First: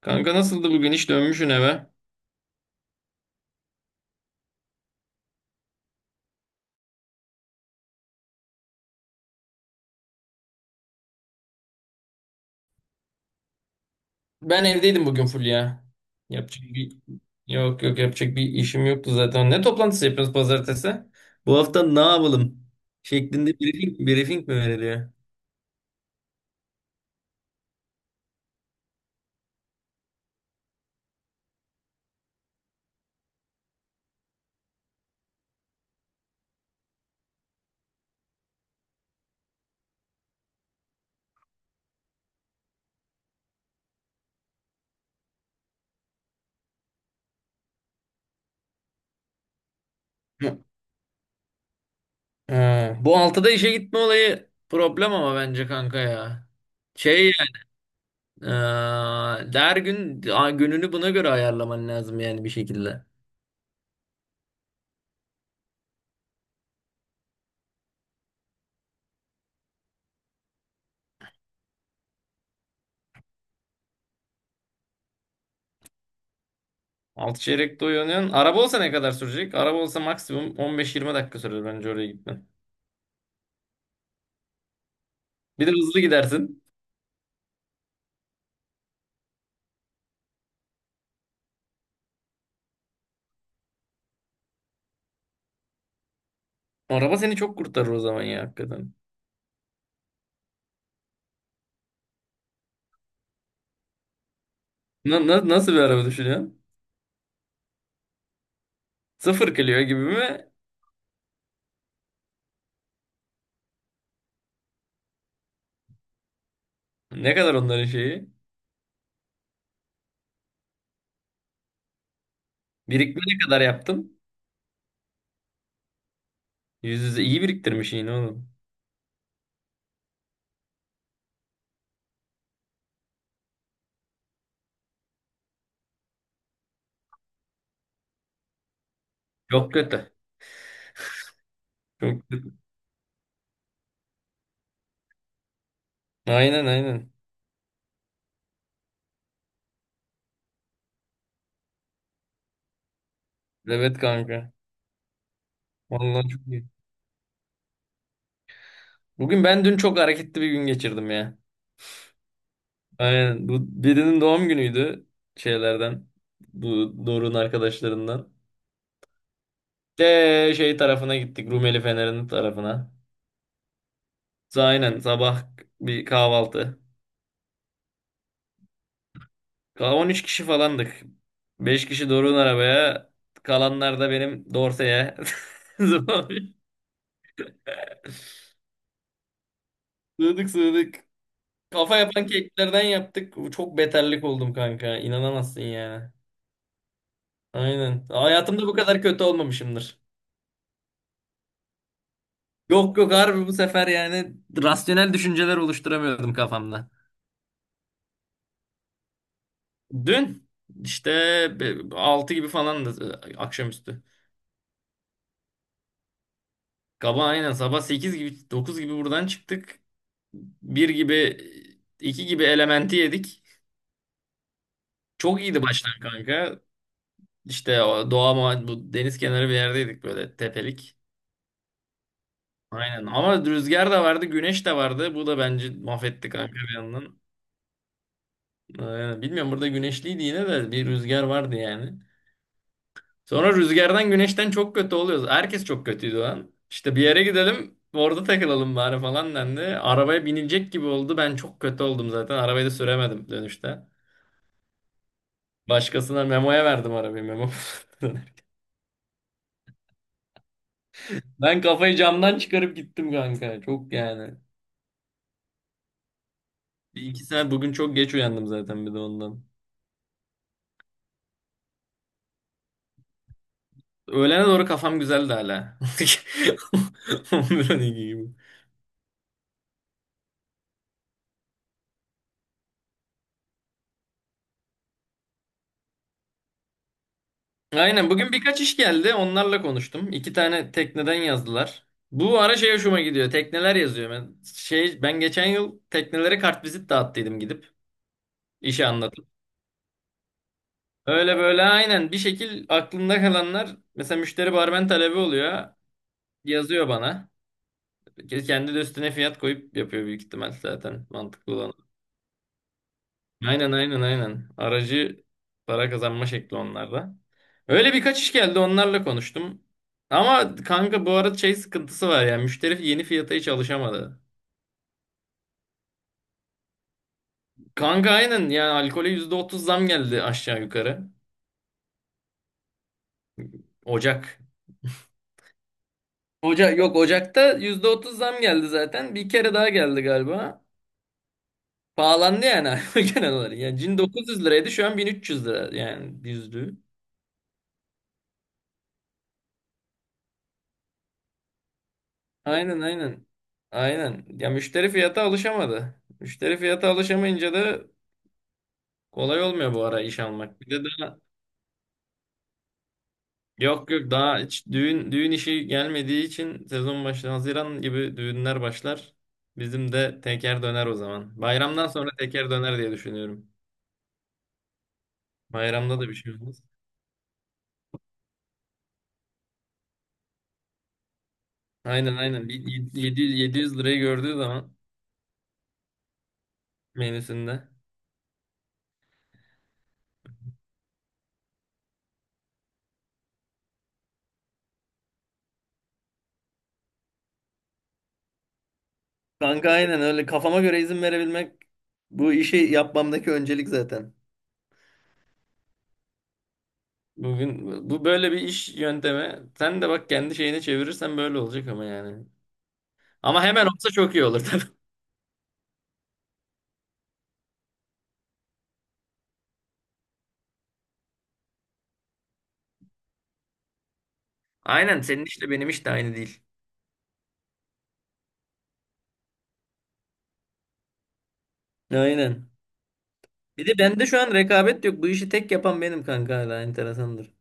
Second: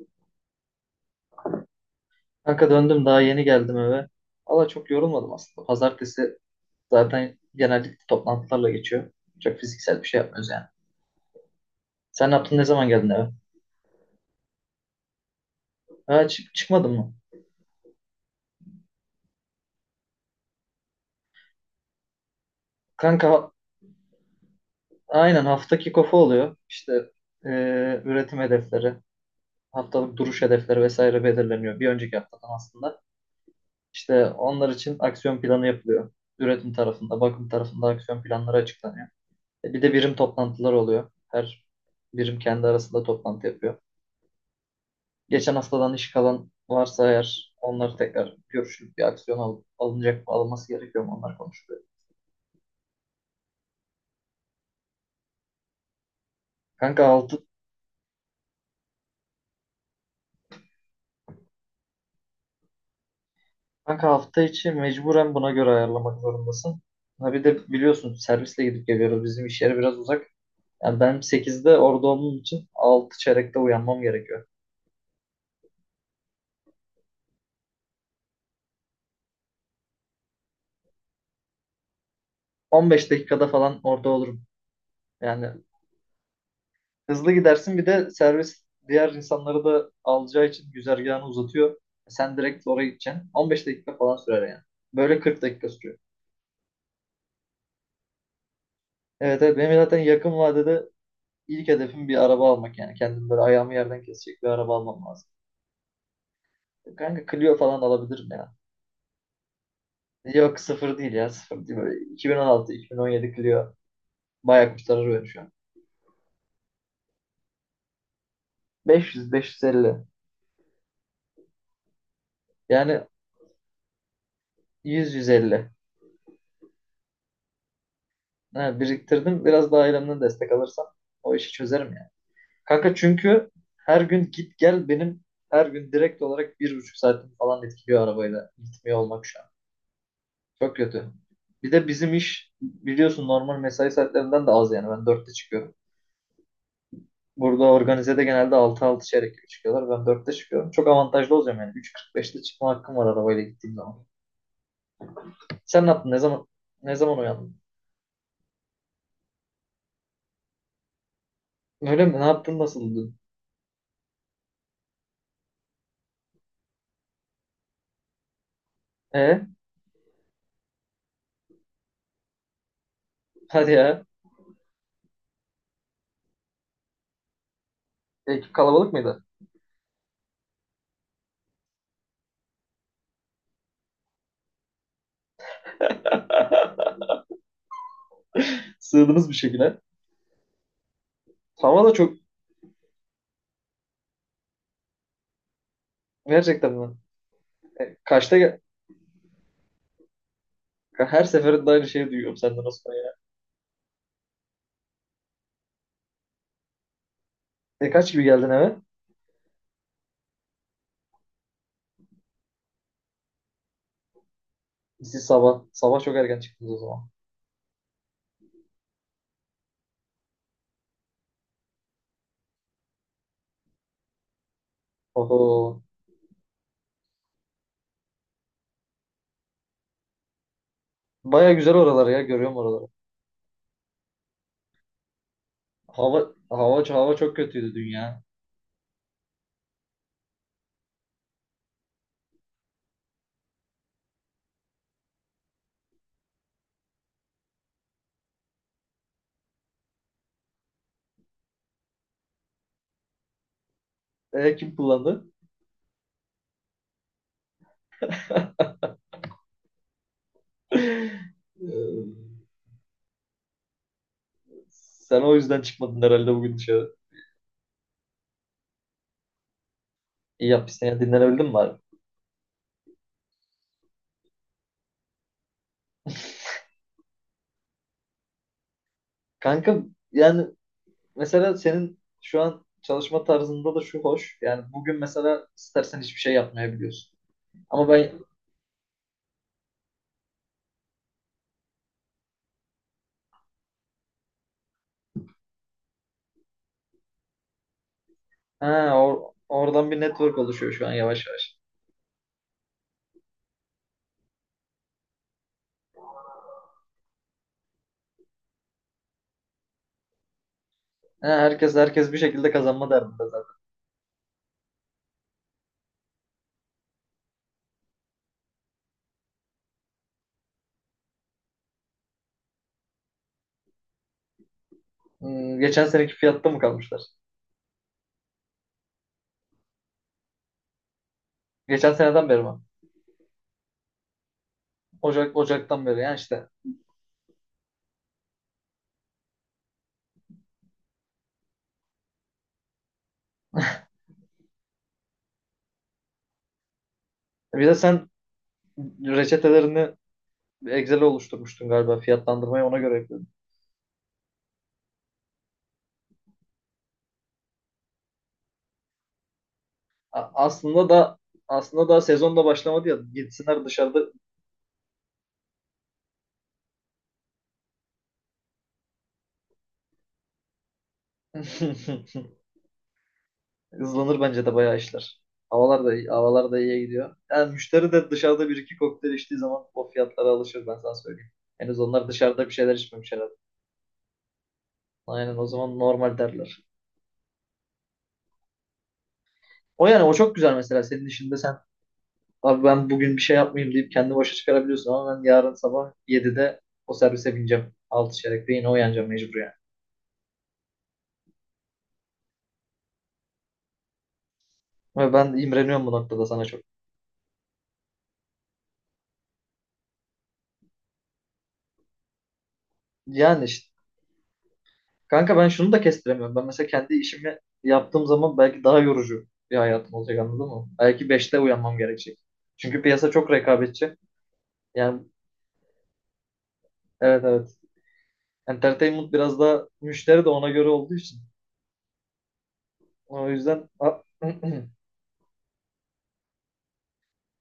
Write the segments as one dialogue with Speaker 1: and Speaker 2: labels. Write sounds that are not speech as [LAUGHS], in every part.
Speaker 1: Kanka nasıldı bugün? Hiç dönmüşsün eve.
Speaker 2: Kanka döndüm daha yeni geldim eve. Valla çok yorulmadım aslında. Pazartesi zaten genellikle toplantılarla geçiyor. Çok fiziksel bir şey yapmıyoruz yani. Sen ne yaptın, ne zaman geldin eve?
Speaker 1: Ben evdeydim bugün full ya.
Speaker 2: Ha, çık
Speaker 1: Yapacak
Speaker 2: çıkmadın
Speaker 1: bir
Speaker 2: mı?
Speaker 1: Yok, yok, yapacak bir işim yoktu zaten. Ne toplantısı yapıyoruz pazartesi? Bu hafta ne yapalım?
Speaker 2: Kanka
Speaker 1: Şeklinde briefing mi veriliyor?
Speaker 2: aynen hafta kick-off'u oluyor. İşte üretim hedefleri, haftalık duruş hedefleri vesaire belirleniyor. Bir önceki haftadan aslında. İşte onlar için aksiyon planı yapılıyor. Üretim tarafında, bakım tarafında aksiyon planları açıklanıyor. E, bir de birim toplantılar oluyor. Her birim kendi arasında toplantı yapıyor. Geçen haftadan iş kalan varsa eğer onları tekrar görüşüp bir aksiyon alınacak mı,
Speaker 1: Hı.
Speaker 2: alınması gerekiyor mu, onlar konuşuluyor.
Speaker 1: Ha, bu altıda işe gitme olayı problem ama bence kanka ya.
Speaker 2: Kanka,
Speaker 1: Şey
Speaker 2: altı,
Speaker 1: yani, her gün gününü buna göre ayarlaman lazım yani bir şekilde.
Speaker 2: kanka, hafta içi mecburen buna göre ayarlamak zorundasın. Ha bir de biliyorsun servisle gidip geliyoruz. Bizim iş yeri biraz uzak. Yani ben sekizde orada olduğum için 6 çeyrekte uyanmam gerekiyor.
Speaker 1: Altı çeyrekte uyanıyorsun. Araba olsa ne kadar sürecek? Araba olsa maksimum 15-20 dakika sürer bence oraya gitmen.
Speaker 2: 15 dakikada falan orada olurum. Yani
Speaker 1: Bir de hızlı gidersin.
Speaker 2: hızlı gidersin, bir de servis diğer insanları da alacağı için güzergahını uzatıyor. Sen direkt oraya gideceksin. 15 dakika falan sürer yani. Böyle 40 dakika sürüyor.
Speaker 1: Araba seni çok kurtarır o zaman ya hakikaten.
Speaker 2: Evet, evet, benim zaten yakın vadede ilk hedefim bir araba almak yani. Kendim böyle ayağımı yerden kesecek bir araba almam lazım.
Speaker 1: Nasıl bir araba düşünüyorsun?
Speaker 2: Kanka Clio falan alabilirim ya.
Speaker 1: Sıfır Clio gibi mi?
Speaker 2: Yok sıfır değil ya, sıfır değil. Böyle 2016-2017 Clio bayağı kurtarır beni şu an.
Speaker 1: Ne kadar onların şeyi?
Speaker 2: 500-550 yani.
Speaker 1: Birikme ne kadar yaptın?
Speaker 2: 100-150.
Speaker 1: Yüz yüze iyi biriktirmiş yine oğlum.
Speaker 2: Ha, biriktirdim, biraz daha ailemden destek alırsam o işi çözerim ya. Kanka çünkü her gün git gel, benim her gün direkt olarak 1,5 saatim falan etkiliyor arabayla gitmiyor olmak şu an.
Speaker 1: Çok kötü.
Speaker 2: Çok kötü. Bir de bizim
Speaker 1: Çok
Speaker 2: iş
Speaker 1: kötü.
Speaker 2: biliyorsun normal mesai saatlerinden de az yani. Ben dörtte çıkıyorum.
Speaker 1: Aynen, aynen.
Speaker 2: Burada organizede genelde altı, altı çeyrek gibi çıkıyorlar. Ben dörtte çıkıyorum. Çok avantajlı olacağım yani. 3:45'te çıkma hakkım var arabayla gittiğim
Speaker 1: Evet,
Speaker 2: zaman.
Speaker 1: kanka.
Speaker 2: Sen ne yaptın? Ne
Speaker 1: Vallahi çok
Speaker 2: zaman
Speaker 1: iyi.
Speaker 2: ne zaman uyandın?
Speaker 1: Bugün ben dün çok hareketli bir gün geçirdim ya.
Speaker 2: Öyle mi? Ne yaptın? Nasıldı?
Speaker 1: Aynen. Bu birinin doğum günüydü şeylerden. Bu Doruk'un arkadaşlarından.
Speaker 2: E?
Speaker 1: De şey tarafına gittik. Rumeli Fener'in tarafına.
Speaker 2: Hadi ya.
Speaker 1: Aynen sabah bir kahvaltı.
Speaker 2: Ekip kalabalık mıydı?
Speaker 1: 13 kişi falandık. 5 kişi Doruk'un arabaya. Kalanlar da benim Dorse'ye. [LAUGHS]
Speaker 2: [LAUGHS] Sığdınız bir şekilde.
Speaker 1: Sığdık, sığdık.
Speaker 2: Hava da
Speaker 1: Kafa
Speaker 2: çok.
Speaker 1: yapan keklerden yaptık. Çok beterlik oldum kanka. İnanamazsın yani.
Speaker 2: Gerçekten mi? E,
Speaker 1: Aynen.
Speaker 2: kaçta?
Speaker 1: Hayatımda bu kadar kötü olmamışımdır.
Speaker 2: Her seferinde aynı şeyi duyuyorum senden, Osman
Speaker 1: Yok,
Speaker 2: ya.
Speaker 1: yok, harbi bu sefer yani rasyonel düşünceler oluşturamıyordum kafamda.
Speaker 2: E, kaç gibi geldin eve?
Speaker 1: Dün işte 6 gibi falandı, akşamüstü.
Speaker 2: Siz sabah. Sabah çok erken çıktınız o zaman.
Speaker 1: Kaba aynen sabah 8 gibi 9 gibi buradan çıktık. Bir gibi iki gibi elementi yedik. Çok iyiydi
Speaker 2: Oho.
Speaker 1: başlar kanka. İşte o doğa bu deniz kenarı bir yerdeydik böyle tepelik.
Speaker 2: Baya güzel oralar ya. Görüyorum oraları.
Speaker 1: Aynen ama rüzgar da vardı, güneş de vardı. Bu da bence
Speaker 2: Hava,
Speaker 1: mahvetti kanka bir
Speaker 2: hava, hava
Speaker 1: yandan.
Speaker 2: çok kötüydü dün ya.
Speaker 1: Aynen. Bilmiyorum, burada güneşliydi yine de bir rüzgar vardı yani. Sonra rüzgardan güneşten çok kötü oluyoruz. Herkes çok kötüydü o an. İşte bir yere gidelim, orada takılalım bari falan dendi. Arabaya binilecek gibi oldu. Ben çok kötü oldum zaten. Arabayı da süremedim dönüşte.
Speaker 2: E, kim kullandı?
Speaker 1: Başkasına Memo'ya verdim arabayı, Memo. [LAUGHS]
Speaker 2: [LAUGHS]
Speaker 1: Ben kafayı
Speaker 2: Ee,
Speaker 1: camdan çıkarıp gittim kanka. Çok yani.
Speaker 2: Sen o yüzden çıkmadın herhalde bugün dışarı.
Speaker 1: Bir iki saat bugün çok geç uyandım zaten bir de ondan.
Speaker 2: İyi yapmışsın ya. Dinlenebildin mi bari?
Speaker 1: Öğlene doğru kafam güzeldi hala. [LAUGHS] 11-12 gibi.
Speaker 2: Kanka, yani mesela senin şu an çalışma tarzında da şu hoş. Yani bugün mesela istersen hiçbir şey yapmayabiliyorsun. Ama
Speaker 1: Aynen,
Speaker 2: ben,
Speaker 1: bugün birkaç iş geldi. Onlarla konuştum. İki tane tekneden yazdılar. Bu ara şey hoşuma gidiyor. Tekneler yazıyor. Ben, şey, ben geçen yıl teknelere kartvizit dağıttıydım gidip.
Speaker 2: ha,
Speaker 1: İşi anlatıp.
Speaker 2: oradan bir network oluşuyor şu an yavaş
Speaker 1: Öyle
Speaker 2: yavaş.
Speaker 1: böyle aynen bir şekil aklımda kalanlar mesela müşteri barmen talebi oluyor. Yazıyor bana. Kendi de üstüne fiyat koyup yapıyor büyük ihtimal, zaten
Speaker 2: He,
Speaker 1: mantıklı olan.
Speaker 2: herkes bir şekilde kazanma derdinde zaten.
Speaker 1: Aynen, aynen, aynen. Aracı para kazanma şekli onlarda. Öyle birkaç iş geldi, onlarla konuştum. Ama kanka bu arada şey sıkıntısı var ya, müşteri yeni fiyata hiç alışamadı.
Speaker 2: Hmm, geçen seneki fiyatta mı kalmışlar?
Speaker 1: Kanka aynen yani alkole %30 zam geldi aşağı yukarı.
Speaker 2: Geçen seneden beri mi?
Speaker 1: Ocak.
Speaker 2: Ocak'tan beri yani işte.
Speaker 1: Ocak yok, Ocak'ta %30 zam geldi zaten. Bir kere daha geldi galiba. Pahalandı yani [LAUGHS] alkol genel olarak. Yani cin 900 liraydı, şu an 1.300 lira yani, yüzlüğü.
Speaker 2: Bir de sen reçetelerini Excel'e oluşturmuştun galiba, fiyatlandırmayı ona
Speaker 1: Aynen,
Speaker 2: göre
Speaker 1: aynen.
Speaker 2: yapıyordun.
Speaker 1: Aynen. Ya müşteri fiyata alışamadı. Müşteri fiyata alışamayınca da kolay olmuyor bu ara iş
Speaker 2: A-
Speaker 1: almak. Bir de
Speaker 2: aslında da
Speaker 1: daha
Speaker 2: aslında daha sezon da başlamadı ya. Gitsinler
Speaker 1: yok,
Speaker 2: dışarıda.
Speaker 1: yok, daha hiç düğün işi gelmediği için sezon başlar. Haziran gibi düğünler başlar. Bizim de teker döner o zaman. Bayramdan sonra
Speaker 2: [LAUGHS]
Speaker 1: teker döner diye düşünüyorum.
Speaker 2: Hızlanır bence de bayağı işler. Havalar da
Speaker 1: Bayramda
Speaker 2: iyi,
Speaker 1: da bir şey
Speaker 2: havalar da
Speaker 1: olmaz.
Speaker 2: iyiye gidiyor. Yani müşteri de dışarıda bir iki kokteyl içtiği zaman o fiyatlara alışır, ben sana söyleyeyim. Henüz onlar
Speaker 1: Aynen,
Speaker 2: dışarıda
Speaker 1: aynen.
Speaker 2: bir
Speaker 1: Bir
Speaker 2: şeyler içmemiş herhalde.
Speaker 1: 700, 700 lirayı gördüğü zaman
Speaker 2: Aynen, o zaman normal derler.
Speaker 1: menüsünde.
Speaker 2: O yani, o çok güzel mesela senin işinde. Sen, abi ben bugün bir şey yapmayayım deyip kendi başa çıkarabiliyorsun ama ben yarın sabah 7'de o servise bineceğim. 6 çeyrekte yine uyanacağım mecbur yani.
Speaker 1: Kanka aynen, öyle kafama göre izin verebilmek bu işi yapmamdaki öncelik zaten.
Speaker 2: Ve ben imreniyorum bu noktada sana çok.
Speaker 1: Bugün bu böyle bir iş yöntemi. Sen de bak, kendi şeyine çevirirsen böyle olacak ama yani. Ama
Speaker 2: Yani
Speaker 1: hemen
Speaker 2: işte
Speaker 1: olsa çok iyi olur tabii.
Speaker 2: kanka, ben şunu da kestiremiyorum. Ben mesela kendi işimi yaptığım zaman belki daha yorucu bir hayatım olacak, anladın mı? Belki beşte uyanmam gerekecek. Çünkü piyasa çok rekabetçi.
Speaker 1: [LAUGHS] Aynen,
Speaker 2: Yani
Speaker 1: senin işle benim iş de aynı değil.
Speaker 2: evet, evet. Entertainment biraz daha, müşteri de ona göre olduğu için.
Speaker 1: Aynen.
Speaker 2: O
Speaker 1: Bir
Speaker 2: yüzden
Speaker 1: de bende şu an
Speaker 2: [CLEARS THROAT]
Speaker 1: rekabet yok. Bu işi tek yapan benim kanka, hala enteresandır.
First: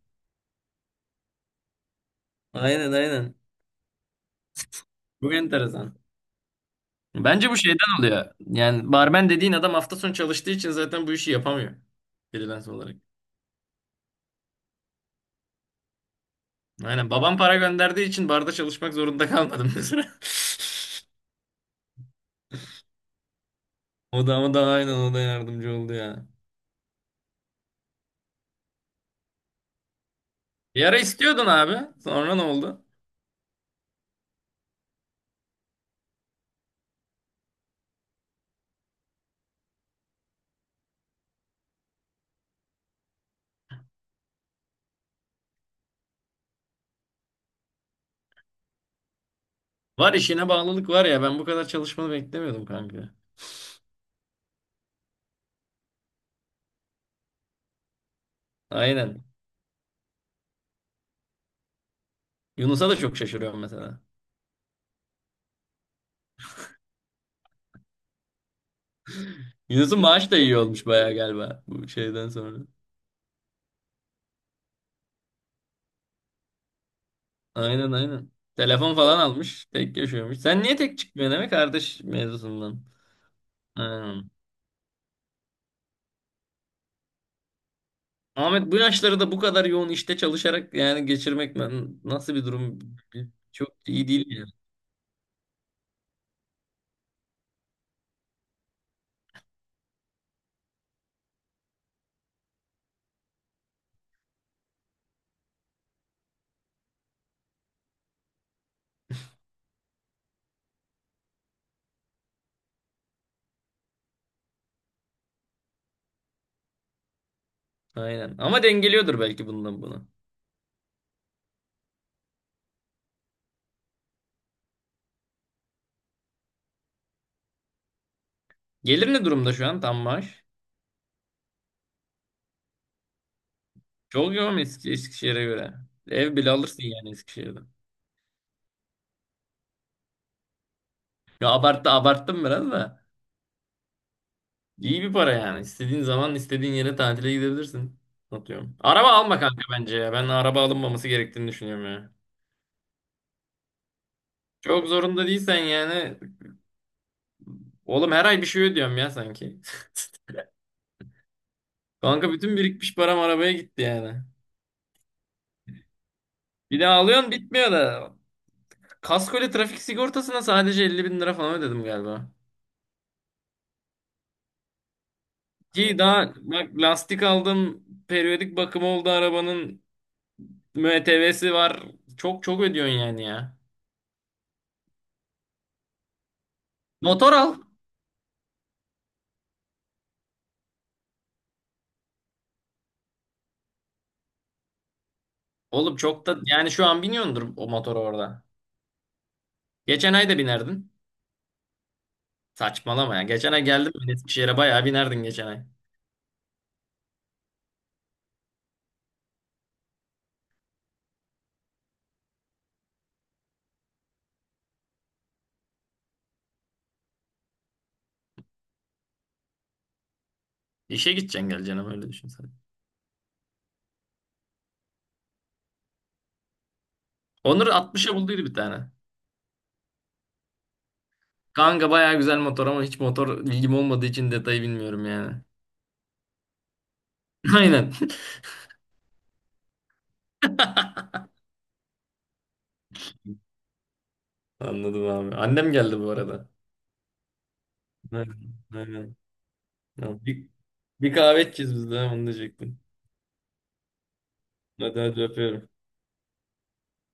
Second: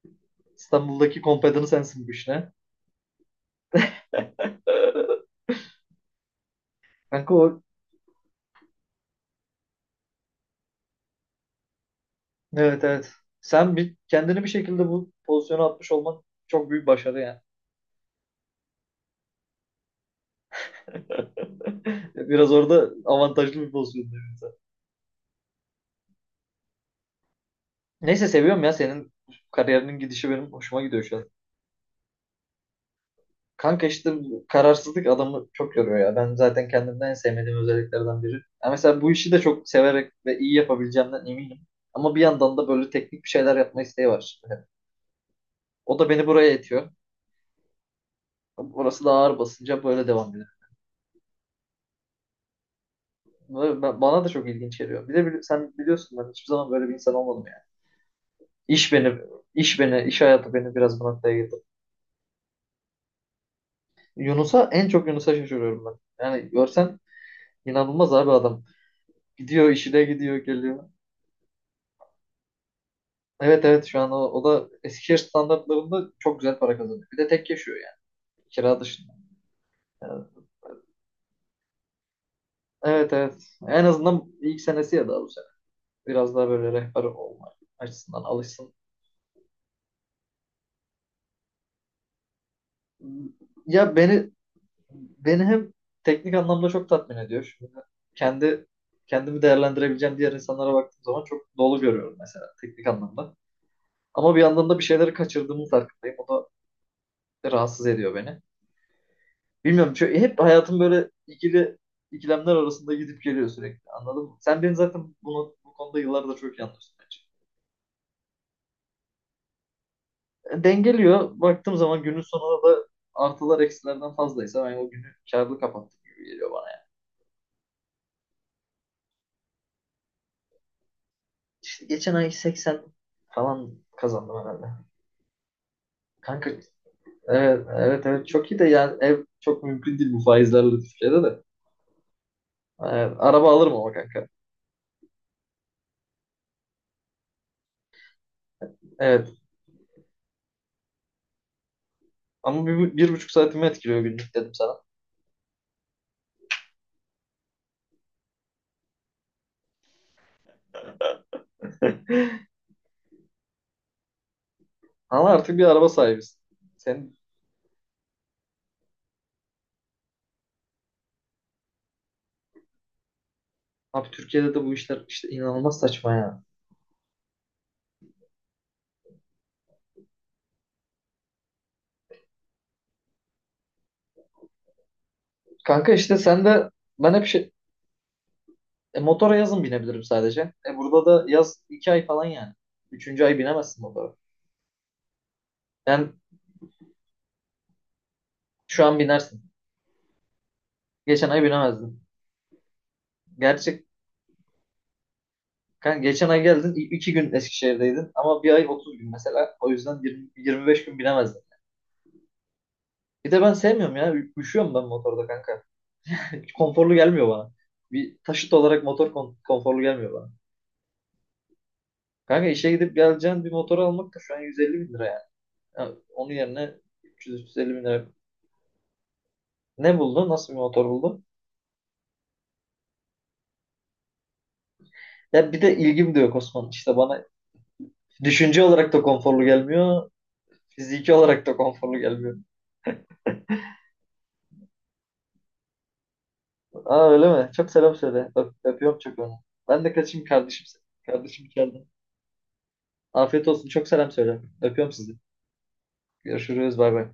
Speaker 2: İstanbul'daki kompedanı sensin bu işine.
Speaker 1: Aynen, aynen. Bu enteresan.
Speaker 2: Kanka,
Speaker 1: Bence bu
Speaker 2: o,
Speaker 1: şeyden oluyor. Yani barmen dediğin adam hafta sonu çalıştığı için zaten bu işi yapamıyor. Freelance
Speaker 2: evet
Speaker 1: olarak.
Speaker 2: evet. Sen kendini bir şekilde bu pozisyona atmış olman çok büyük
Speaker 1: Aynen.
Speaker 2: başarı
Speaker 1: Babam
Speaker 2: yani.
Speaker 1: para gönderdiği için barda çalışmak zorunda kalmadım mesela. [LAUGHS]
Speaker 2: [LAUGHS] Biraz orada avantajlı bir pozisyon.
Speaker 1: O da ama da aynen, o da yardımcı oldu ya.
Speaker 2: Neyse, seviyorum ya senin kariyerinin gidişi, benim hoşuma
Speaker 1: Bir ara
Speaker 2: gidiyor şu an.
Speaker 1: istiyordun abi. Sonra ne oldu?
Speaker 2: Kanka işte bu kararsızlık adamı çok yoruyor ya. Ben zaten kendimden en sevmediğim özelliklerden biri. Ya mesela bu işi de çok severek ve iyi yapabileceğimden eminim. Ama bir yandan da böyle teknik bir şeyler yapma isteği var şimdi. O da beni buraya itiyor. Burası da ağır basınca böyle
Speaker 1: Var,
Speaker 2: devam ediyor.
Speaker 1: işine bağlılık var ya. Ben bu kadar çalışmanı beklemiyordum kanka.
Speaker 2: Bana da çok ilginç geliyor. Bir de sen biliyorsun, ben hiçbir zaman böyle bir insan olmadım yani. İş beni,
Speaker 1: Aynen.
Speaker 2: iş hayatı beni biraz bu noktaya getirdi.
Speaker 1: Yunus'a da çok şaşırıyorum mesela.
Speaker 2: Yunus'a, en çok Yunus'a şaşırıyorum ben. Yani görsen, inanılmaz abi adam. Gidiyor, işi
Speaker 1: Yunus'un
Speaker 2: de
Speaker 1: maaşı
Speaker 2: gidiyor,
Speaker 1: da iyi olmuş
Speaker 2: geliyor.
Speaker 1: bayağı galiba bu şeyden sonra.
Speaker 2: Evet evet, şu an o da Eskişehir standartlarında çok güzel para kazanıyor. Bir de tek yaşıyor
Speaker 1: Aynen,
Speaker 2: yani.
Speaker 1: aynen.
Speaker 2: Kira
Speaker 1: Telefon
Speaker 2: dışında.
Speaker 1: falan almış. Tek
Speaker 2: Yani
Speaker 1: yaşıyormuş. Sen niye tek çıkmıyorsun demek kardeş mevzusundan.
Speaker 2: evet, evet. En azından
Speaker 1: Aynen.
Speaker 2: ilk senesi ya, daha bu sene. Biraz daha böyle rehber olma açısından
Speaker 1: Ahmet
Speaker 2: alışsın.
Speaker 1: bu yaşları da bu kadar yoğun işte çalışarak yani geçirmek, nasıl bir durum, çok
Speaker 2: Ya,
Speaker 1: iyi değil
Speaker 2: beni
Speaker 1: yani.
Speaker 2: beni hem teknik anlamda çok tatmin ediyor. Şimdi kendi kendimi değerlendirebileceğim diğer insanlara baktığım zaman çok dolu görüyorum mesela teknik anlamda. Ama bir yandan da bir şeyleri kaçırdığımın farkındayım. O da rahatsız ediyor beni. Bilmiyorum, çünkü hep hayatım böyle ikilemler arasında gidip geliyor sürekli. Anladın mı? Sen beni zaten bu konuda yıllardır çok iyi anlıyorsun bence.
Speaker 1: Aynen. Ama dengeliyordur belki bundan bunu.
Speaker 2: E, dengeliyor. Baktığım zaman günün sonunda da artılar eksilerden fazlaysa ben o günü kârlı kapattım gibi geliyor bana. Yani.
Speaker 1: Gelir ne durumda şu an, tam maaş?
Speaker 2: İşte geçen ay 80 falan
Speaker 1: Çok
Speaker 2: kazandım
Speaker 1: yoğun
Speaker 2: herhalde.
Speaker 1: Eskişehir'e göre. Ev
Speaker 2: Kanka
Speaker 1: bile alırsın yani
Speaker 2: evet,
Speaker 1: Eskişehir'den.
Speaker 2: evet, evet, çok iyi de yani ev çok mümkün değil bu faizlerle Türkiye'de de.
Speaker 1: Ya abarttım biraz da.
Speaker 2: Araba alırım ama kanka.
Speaker 1: İyi bir para yani. İstediğin zaman istediğin yere tatile gidebilirsin. Atıyorum. Araba
Speaker 2: Evet,
Speaker 1: alma kanka bence ya. Ben araba alınmaması gerektiğini düşünüyorum ya.
Speaker 2: ama bir buçuk saatimi etkiliyor günlük, dedim sana.
Speaker 1: Çok zorunda değilsen yani. Oğlum her ay bir şey ödüyorum ya sanki. [LAUGHS] Kanka
Speaker 2: [LAUGHS]
Speaker 1: bütün birikmiş param arabaya gitti yani.
Speaker 2: Ama artık bir araba sahibisin.
Speaker 1: Bir de
Speaker 2: Sen,
Speaker 1: alıyorsun bitmiyor da. Kaskoyla trafik sigortasına sadece 50 bin lira falan ödedim galiba.
Speaker 2: abi Türkiye'de de bu işler işte inanılmaz
Speaker 1: Ki
Speaker 2: saçma
Speaker 1: daha
Speaker 2: ya.
Speaker 1: bak lastik aldım. Periyodik bakımı oldu arabanın. MTV'si var. Çok çok ödüyorsun yani ya.
Speaker 2: Kanka işte sen de, ben hep
Speaker 1: Motor al.
Speaker 2: motora yazın binebilirim sadece. E, burada da yaz 2 ay falan yani. Üçüncü ay binemezsin motora.
Speaker 1: Oğlum
Speaker 2: Yani
Speaker 1: çok da yani şu an biniyordur o motor orada.
Speaker 2: şu an binersin.
Speaker 1: Geçen ay da binerdin.
Speaker 2: Geçen ay binemezdin.
Speaker 1: Saçmalama ya. Geçen ay
Speaker 2: Gerçi,
Speaker 1: geldim ben Eskişehir'e, bayağı binerdin geçen ay.
Speaker 2: kanka geçen ay geldin. 2 gün Eskişehir'deydin. Ama bir ay 30 gün mesela. O yüzden 20-25 gün binemezdim. Bir de ben sevmiyorum ya. Üşüyorum ben motorda kanka. [LAUGHS] Hiç konforlu gelmiyor bana. Bir taşıt olarak motor konforlu gelmiyor bana.
Speaker 1: İşe gideceksin geleceksin ama öyle düşün
Speaker 2: Kanka
Speaker 1: sen.
Speaker 2: işe gidip geleceğin bir motor almak da şu an 150 bin lira yani. Ya onun yerine üç üç yüz üç yüz
Speaker 1: Onur
Speaker 2: elli bin lira.
Speaker 1: 60'a bulduydu bir tane.
Speaker 2: Ne buldun? Nasıl bir motor buldun?
Speaker 1: Kanka bayağı güzel motor ama hiç motor bilgim olmadığı için detayı bilmiyorum yani.
Speaker 2: Ya bir de ilgim de yok Osman. İşte bana
Speaker 1: [LAUGHS] Aynen.
Speaker 2: düşünce olarak da konforlu gelmiyor. Fiziki olarak da konforlu gelmiyor.
Speaker 1: Anladım abi. Annem geldi bu arada.
Speaker 2: Aa, öyle mi? Çok selam söyle. Öp,
Speaker 1: Aynen.
Speaker 2: öpüyorum
Speaker 1: Aynen.
Speaker 2: çok onu. Ben de kaçayım
Speaker 1: Ya Bir,
Speaker 2: kardeşim.
Speaker 1: bir kahve
Speaker 2: Kardeşim
Speaker 1: içeceğiz
Speaker 2: geldi.
Speaker 1: biz de. Ha, onu diyecektim.
Speaker 2: Afiyet olsun. Çok selam söyle. Öpüyorum
Speaker 1: Hadi,
Speaker 2: sizi.
Speaker 1: hadi öpüyorum.
Speaker 2: Görüşürüz. Bay bay.